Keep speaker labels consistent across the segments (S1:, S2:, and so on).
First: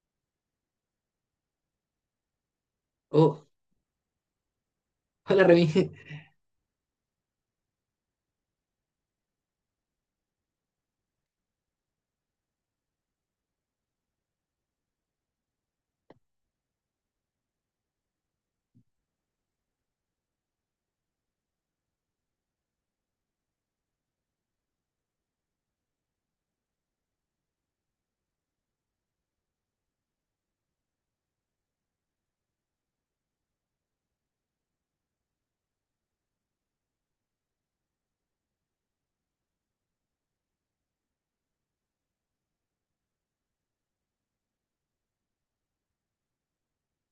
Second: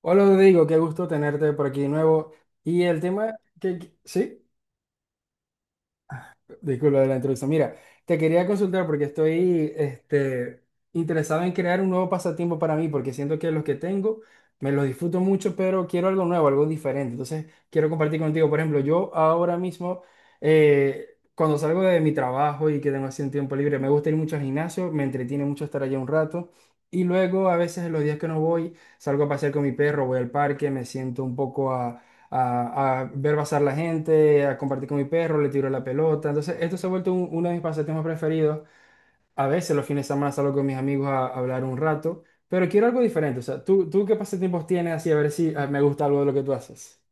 S1: Hola Rodrigo, qué gusto tenerte por aquí de nuevo. Y el tema
S2: Oh,
S1: que, que- sí,
S2: hola Remy.
S1: disculpa de la introducción. Mira, te quería consultar porque estoy interesado en crear un nuevo pasatiempo para mí, porque siento que los que tengo me los disfruto mucho, pero quiero algo nuevo, algo diferente. Entonces, quiero compartir contigo. Por ejemplo, yo ahora mismo, cuando salgo de mi trabajo y que tengo así un tiempo libre, me gusta ir mucho al gimnasio, me entretiene mucho estar allá un rato. Y luego, a veces, en los días que no voy, salgo a pasear con mi perro, voy al parque, me siento un poco a ver pasar la gente, a compartir con mi perro, le tiro la pelota. Entonces, esto se ha vuelto uno de mis pasatiempos preferidos. A veces los fines de semana salgo con mis amigos a hablar un rato, pero quiero algo diferente. O sea, ¿tú qué pasatiempos tienes así? A ver si me gusta algo de lo que tú haces.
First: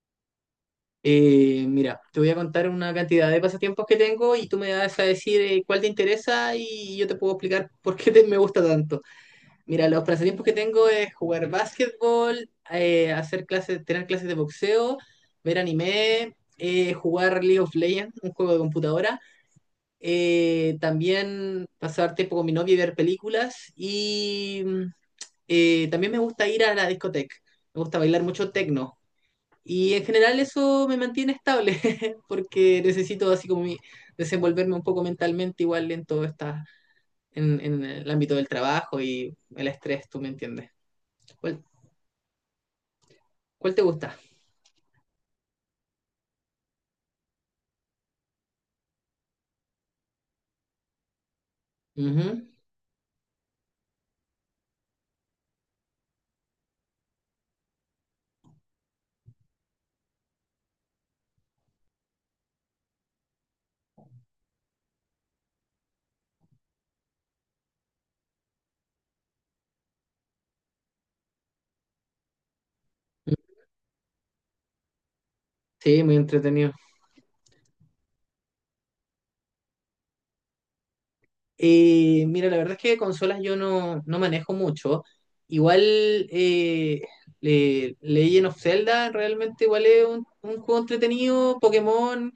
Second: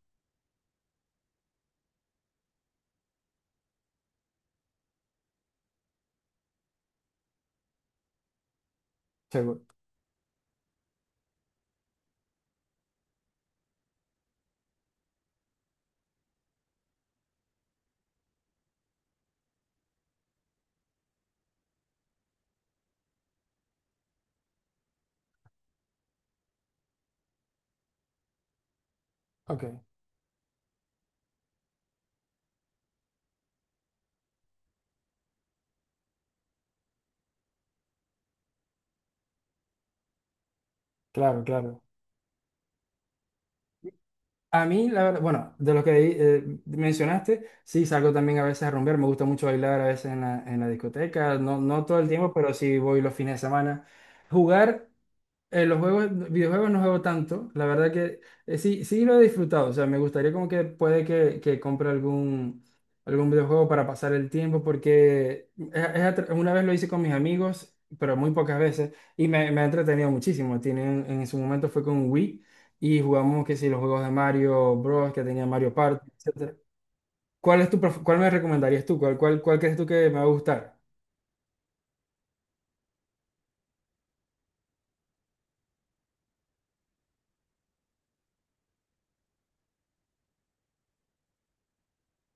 S2: Mira, te voy a contar una cantidad de pasatiempos que tengo y tú me vas a decir cuál te interesa y yo te puedo explicar me gusta tanto.
S1: Seguro.
S2: Mira, los pasatiempos que tengo es jugar básquetbol, hacer clases, tener clases de boxeo, ver anime, jugar League of Legends, un juego de computadora, también pasar tiempo con mi novia y ver películas y también me gusta ir a la discoteca. Me gusta bailar mucho techno.
S1: Ok,
S2: Y en general eso me mantiene estable, porque necesito así desenvolverme un poco mentalmente igual en todo esta, en el ámbito del trabajo y el estrés, tú me entiendes.
S1: claro,
S2: ¿Cuál,
S1: claro.
S2: cuál te gusta?
S1: A mí, la verdad, bueno, de lo que mencionaste, sí, salgo también a veces a rumbear, me gusta mucho bailar a veces en la discoteca, no, no todo el tiempo,
S2: Ujú.
S1: pero sí voy los fines de semana. Jugar. Los juegos, videojuegos no juego tanto, la verdad que sí, sí lo he disfrutado, o sea, me gustaría como que puede que compre algún, algún videojuego para pasar el tiempo, porque una vez lo hice con mis amigos, pero muy pocas veces, y me ha entretenido muchísimo. Tienen, en su momento fue con Wii y jugamos que si los juegos de Mario Bros, que tenía Mario
S2: Sí,
S1: Party,
S2: muy
S1: etcétera.
S2: entretenido.
S1: ¿Cuál es tu, cuál me recomendarías tú? ¿Cuál crees tú que me va a gustar?
S2: Mira, la verdad es que consolas yo no manejo mucho. Igual eh, Legend of Zelda realmente igual es un juego entretenido. Pokémon,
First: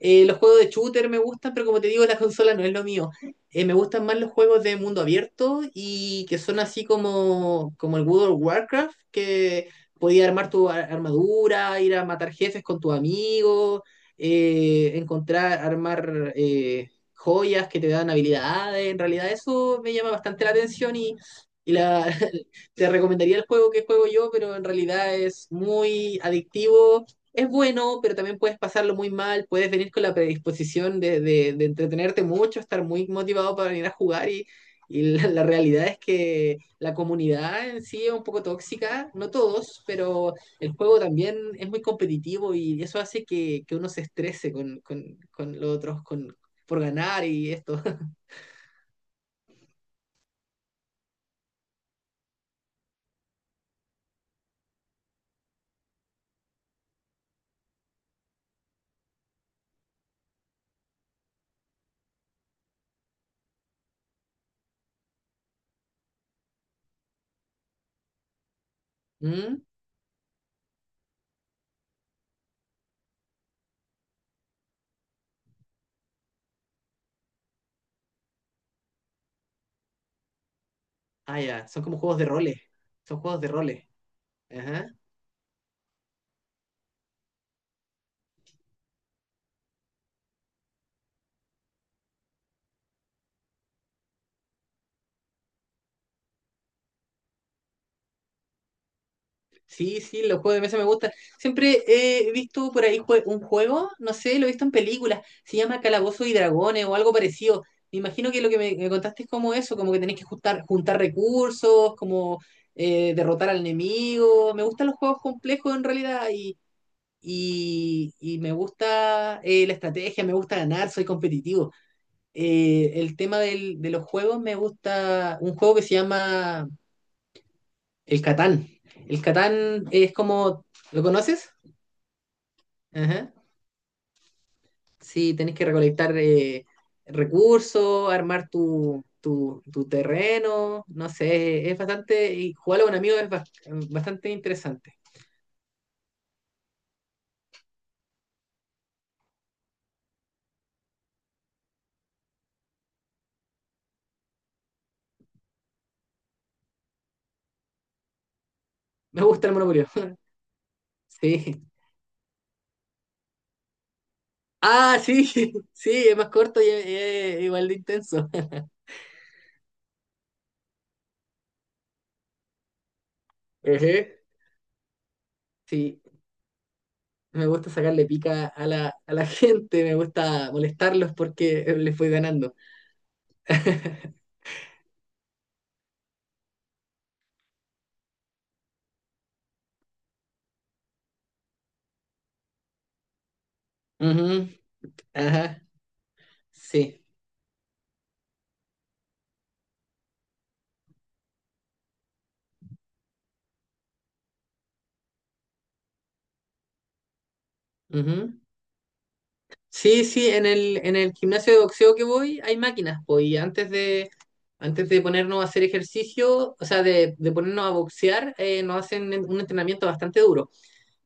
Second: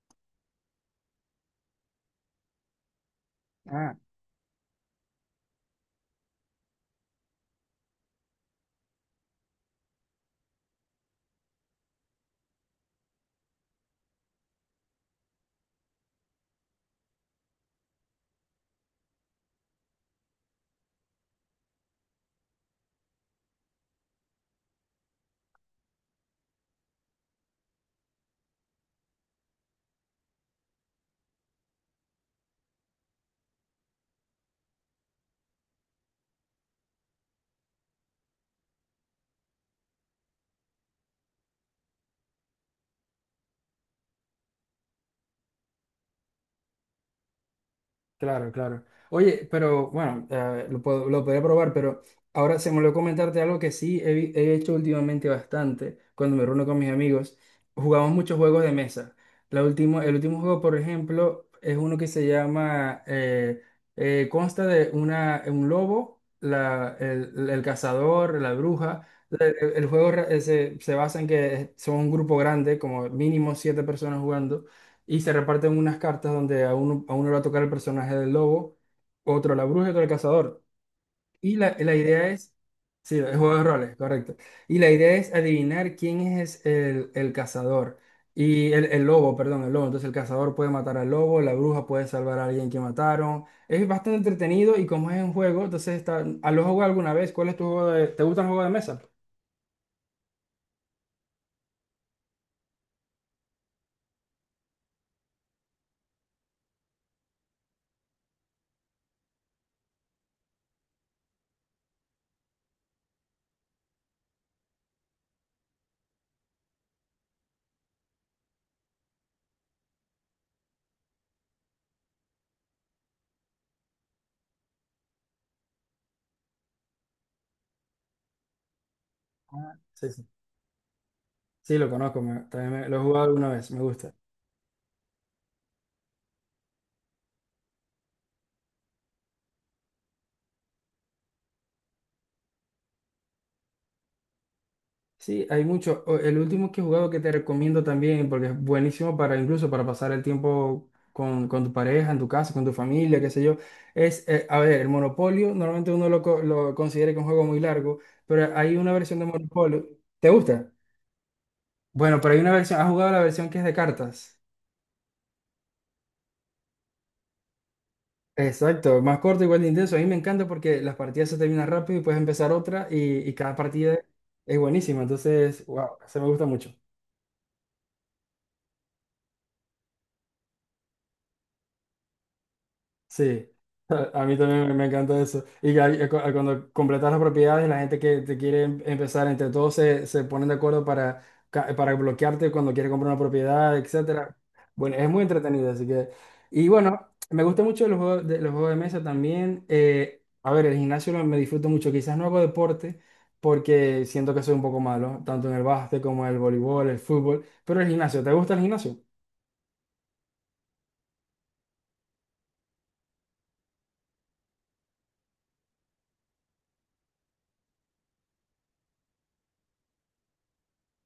S2: los juegos de shooter me gustan, pero como te digo, la consola no es lo mío. Me gustan más los juegos de mundo abierto y que son así como, como el World of Warcraft, que podías armar armadura, ir a matar jefes con tu amigo, encontrar, joyas, que te dan habilidades. En realidad eso me llama bastante la atención y te recomendaría el juego que juego yo, pero en realidad es muy adictivo. Es bueno, pero también puedes pasarlo muy mal, puedes venir con la predisposición de entretenerte mucho, estar muy motivado para venir a jugar y la realidad es que la comunidad en sí es un poco tóxica, no todos, pero el juego también es muy competitivo y eso hace que uno se estrese con, con los otros, por ganar y esto.
S1: Claro, claro. Oye, pero bueno, lo podría probar, pero ahora se me olvidó comentarte algo que he hecho últimamente bastante cuando me reúno con mis amigos. Jugamos muchos juegos de mesa. El último juego, por ejemplo, es uno que se llama, consta de un lobo, el cazador, la bruja. El,
S2: ¿Mm?
S1: el juego re- eh, se, se basa en que son un grupo grande, como mínimo siete personas jugando, y se reparten unas cartas donde a uno le va a tocar el personaje del lobo, otro la bruja y otro el cazador.
S2: Ah,
S1: Y
S2: ya,
S1: la,
S2: son
S1: la
S2: como juegos de
S1: idea es,
S2: roles.
S1: sí,
S2: Son
S1: el
S2: juegos de
S1: juego de
S2: roles.
S1: roles, correcto. Y la
S2: Ajá.
S1: idea es adivinar quién es el cazador. Y el lobo. Entonces el cazador puede matar al lobo, la bruja puede salvar a alguien que mataron. Es bastante entretenido y como es un juego, entonces está, ¿a lo jugado alguna vez? ¿Cuál es tu juego de, ¿te gusta el juego de mesa?
S2: Sí, sí, los juegos de mesa me gustan. Siempre he visto por ahí un juego, no sé, lo he visto en películas, se llama Calabozos y Dragones o algo parecido. Me imagino que lo que me contaste es como eso, como que tenés que juntar, juntar recursos, como derrotar al enemigo. Me gustan los juegos complejos en realidad y me gusta la estrategia, me gusta ganar, soy competitivo. El tema de los juegos, me gusta un juego que se llama El Catán. El
S1: Ah,
S2: Catán
S1: sí,
S2: es
S1: sí.
S2: como, ¿lo conoces?
S1: Sí, lo conozco, lo he jugado
S2: Ajá.
S1: alguna vez, me gusta.
S2: Sí, tenés que recolectar recursos, armar tu terreno, no sé, es bastante, y jugarlo con amigos es bastante interesante.
S1: Sí, hay mucho. El último que he jugado que te recomiendo también, porque es buenísimo para incluso para pasar el tiempo con tu pareja, en tu casa, con tu familia, qué sé yo, es, a ver, el Monopolio, normalmente lo considera que es un juego muy largo, pero hay una versión
S2: Me
S1: de
S2: gusta el Monopoly,
S1: Monopolio. ¿Te gusta?
S2: sí.
S1: Bueno, pero hay una versión, ¿has jugado la versión que es de cartas?
S2: Ah, sí, sí, es más corto y es igual de intenso.
S1: Exacto, más corto, igual de intenso. A mí me encanta porque las partidas se terminan rápido y puedes empezar otra, y cada
S2: Ejé.
S1: partida es buenísima. Entonces, wow,
S2: Sí,
S1: se me gusta mucho.
S2: me gusta sacarle pica a la gente, me gusta molestarlos porque les voy ganando.
S1: Sí, a mí también me encanta eso. Y que cuando completas las propiedades, la gente que te quiere empezar, entre todos se ponen de acuerdo para, para bloquearte cuando quiere comprar una propiedad, etcétera.
S2: Ujú.
S1: Bueno, es muy
S2: Ajá,
S1: entretenido, así que... Y
S2: sí.
S1: bueno, me gusta mucho los juegos de mesa también. A ver, me disfruto mucho. Quizás no hago deporte porque siento que soy un poco malo, tanto en el básquet como en el voleibol, el fútbol. Pero el gimnasio, ¿te
S2: Ujú.
S1: gusta el gimnasio?
S2: Sí, sí, en el gimnasio de boxeo que voy hay máquinas, pues, y antes de ponernos a hacer ejercicio, o sea, de ponernos a boxear, nos hacen un entrenamiento bastante duro.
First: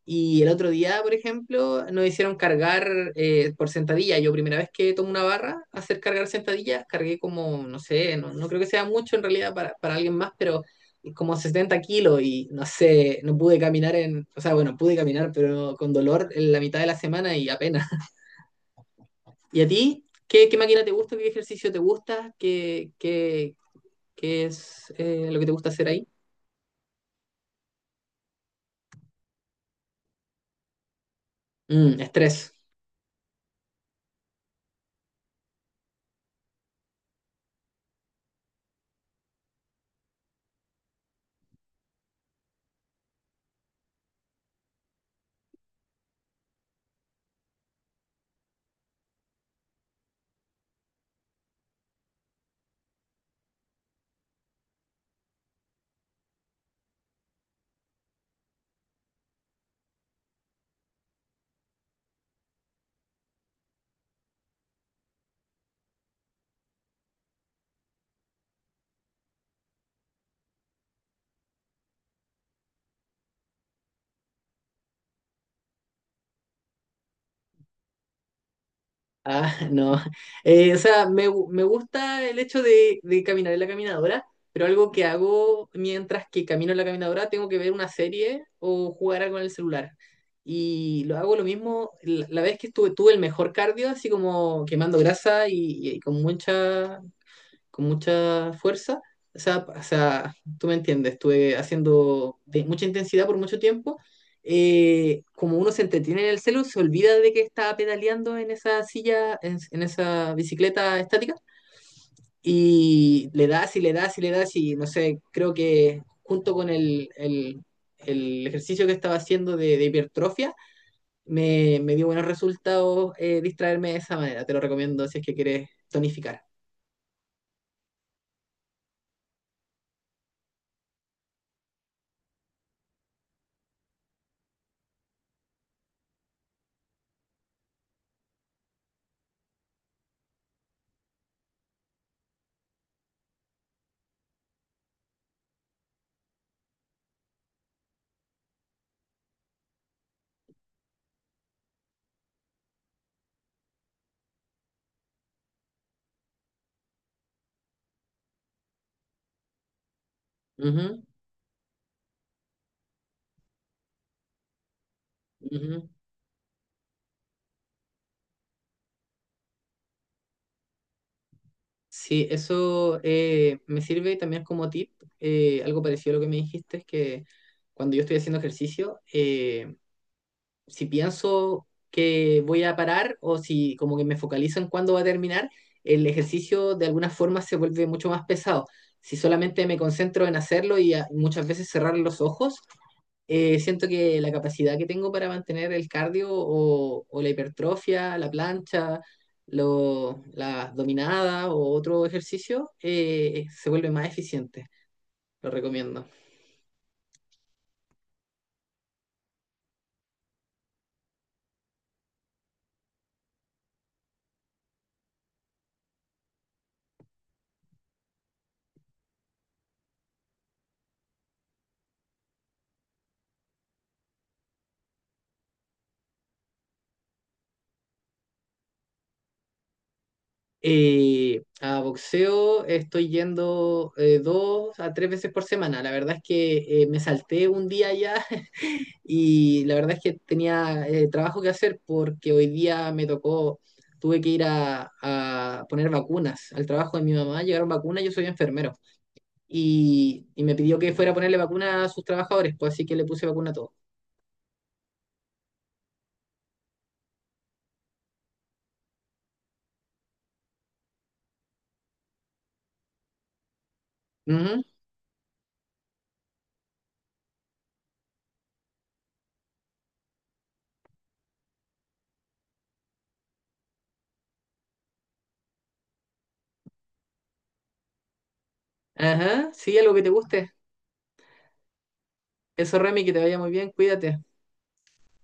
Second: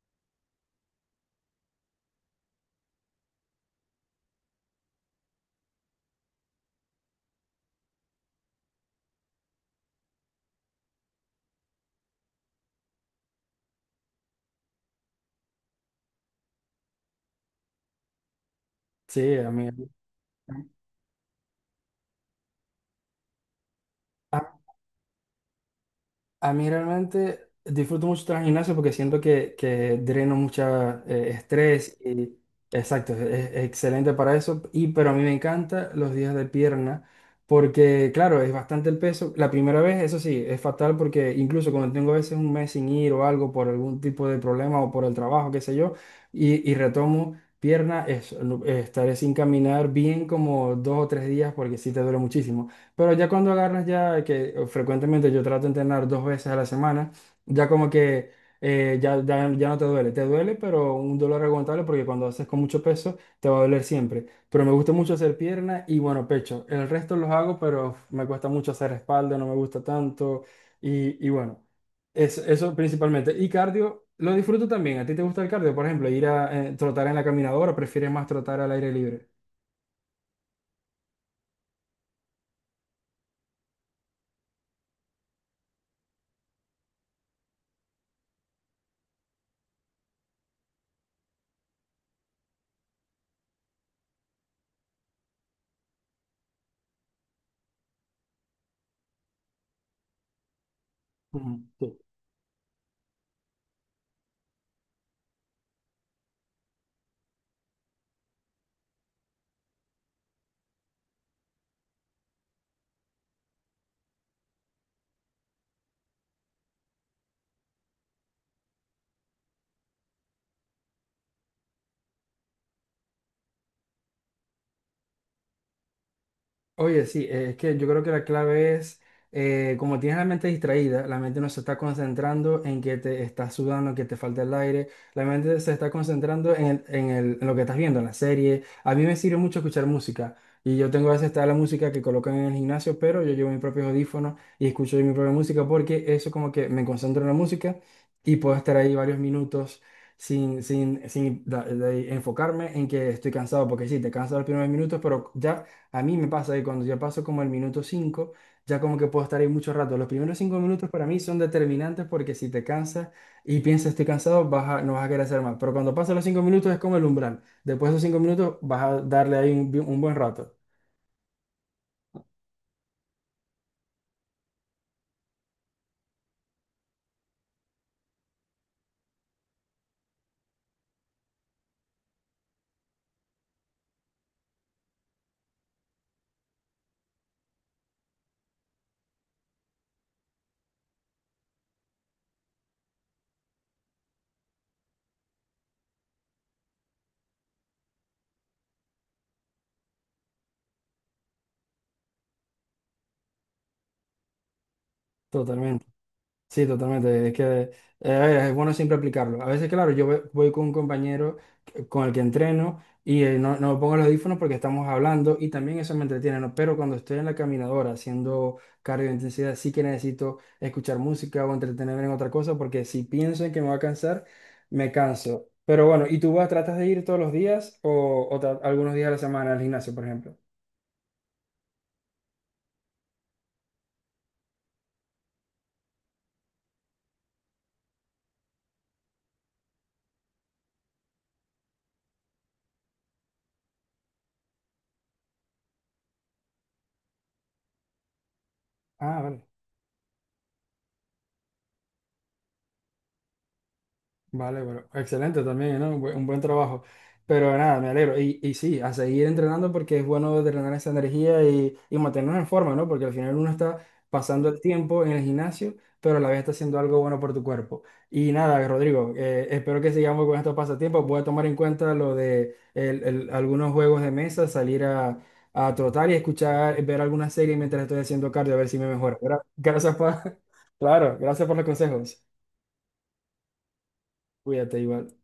S2: Y el otro día, por ejemplo, nos hicieron cargar por sentadilla. Yo primera vez que tomo una barra, hacer cargar sentadilla, cargué como, no sé, no creo que sea mucho en realidad para alguien más, pero como 70 kilos y no sé, no pude caminar en, o sea, bueno, pude caminar, pero con dolor en la mitad de la semana y apenas.
S1: Sí, a
S2: ¿Y
S1: mí.
S2: a ti? ¿Qué, qué máquina te gusta? ¿Qué ejercicio te gusta? ¿Qué es lo que te gusta hacer ahí?
S1: A mí realmente disfruto mucho tras gimnasio porque siento que dreno mucha estrés
S2: Mm,
S1: y
S2: estrés.
S1: exacto, es excelente para eso. Y pero a mí me encanta los días de pierna porque claro, es bastante el peso. La primera vez, eso sí, es fatal porque incluso cuando tengo a veces un mes sin ir o algo por algún tipo de problema o por el trabajo, qué sé yo, y retomo pierna, estaré sin caminar bien como dos o tres días porque sí te duele muchísimo. Pero ya cuando agarras ya, que frecuentemente yo trato de entrenar dos veces a la semana, ya como que ya no te duele. Te duele, pero un dolor aguantable porque cuando haces con mucho peso te va a doler siempre. Pero me gusta mucho hacer pierna y bueno, pecho. El resto los hago, pero me cuesta mucho hacer espalda, no me gusta tanto. Y bueno, eso principalmente. Y cardio, lo disfruto también. ¿A ti te gusta el cardio? Por ejemplo, ir a trotar en la caminadora, ¿prefieres más trotar al aire libre?
S2: Ah, no. O sea, me gusta el hecho de caminar en la caminadora, pero algo que hago mientras que camino en la caminadora, tengo que ver una serie o jugar algo en el celular. Y lo hago lo mismo, la vez que estuve, tuve el mejor cardio, así como quemando grasa y con mucha fuerza. O sea, tú me entiendes, estuve
S1: Ujú, sí.
S2: haciendo de mucha intensidad por mucho tiempo. Como uno se entretiene en el celu, se olvida de que está pedaleando en esa silla, en esa bicicleta estática, y le das y le das y le das y no sé, creo que junto con el ejercicio que estaba haciendo de hipertrofia, me dio buenos resultados distraerme de esa manera. Te lo recomiendo si es que quieres tonificar.
S1: Oye, sí, es que yo creo que la clave es como tienes la mente distraída, la mente no se está concentrando en que te estás sudando, que te falta el aire, la mente se está concentrando en lo que estás viendo, en la serie. A mí me sirve mucho escuchar música, y yo tengo a veces está la música que colocan en el gimnasio, pero yo llevo mis propios audífonos y escucho mi propia música porque eso como que me concentro en la música y puedo estar ahí varios minutos, sin de enfocarme en que estoy cansado, porque sí, te cansas los primeros minutos, pero ya a mí me pasa que cuando ya paso como el minuto 5, ya como que puedo estar ahí mucho rato. Los primeros 5 minutos
S2: Ujú,
S1: para mí son determinantes porque si te cansas y piensas estoy cansado, no vas a querer hacer más. Pero
S2: ujú.
S1: cuando pasan los 5 minutos es como el umbral. Después de esos 5 minutos vas a darle ahí un buen rato.
S2: Sí, eso me sirve también como tip, algo parecido a lo que me dijiste, es que cuando yo estoy haciendo ejercicio, si pienso que voy a parar o si como que me focalizo en cuándo va a terminar, el ejercicio de alguna forma se vuelve mucho más pesado. Si solamente me concentro en hacerlo y muchas veces cerrar los ojos, siento que la capacidad que tengo para mantener el cardio o la hipertrofia, la plancha, la dominada o otro ejercicio se vuelve más eficiente. Lo
S1: Totalmente.
S2: recomiendo.
S1: Sí, totalmente. Es que es bueno siempre aplicarlo. A veces, claro, voy con un compañero con el que entreno y no pongo los audífonos porque estamos hablando y también eso me entretiene, ¿no? Pero cuando estoy en la caminadora haciendo cardio de intensidad, sí que necesito escuchar música o entretenerme en otra cosa porque si pienso en que me va a cansar, me canso. Pero bueno, ¿y tú vas, tratas de ir todos los días o algunos días a la semana al gimnasio, por ejemplo?
S2: A boxeo estoy yendo 2 a 3 veces por semana. La verdad es que me salté un día ya. Y la verdad es que tenía trabajo que hacer porque hoy día me tocó, tuve que ir a poner vacunas al trabajo de mi mamá, llegaron vacunas, yo soy enfermero.
S1: Ah, vale.
S2: Y me pidió que fuera a ponerle vacunas a sus trabajadores, pues así que le puse vacuna a todos.
S1: Vale, bueno, excelente también, ¿no? Un buen trabajo. Pero nada, me alegro. Y sí, a seguir entrenando porque es bueno drenar esa energía y mantenernos en forma, ¿no? Porque al final uno está pasando el
S2: Ujú.
S1: tiempo en el gimnasio, pero a la vez está haciendo algo bueno por tu cuerpo. Y nada, Rodrigo, espero que sigamos con estos pasatiempos. Voy a tomar en cuenta lo de algunos juegos de mesa, salir a trotar y escuchar, ver alguna serie mientras estoy haciendo cardio, a ver si me mejora.
S2: Ajá, sí, algo
S1: Gracias
S2: que te
S1: por,
S2: guste.
S1: claro, gracias por los consejos.
S2: Eso, Remy, que te vaya muy bien, cuídate.
S1: Cuídate igual.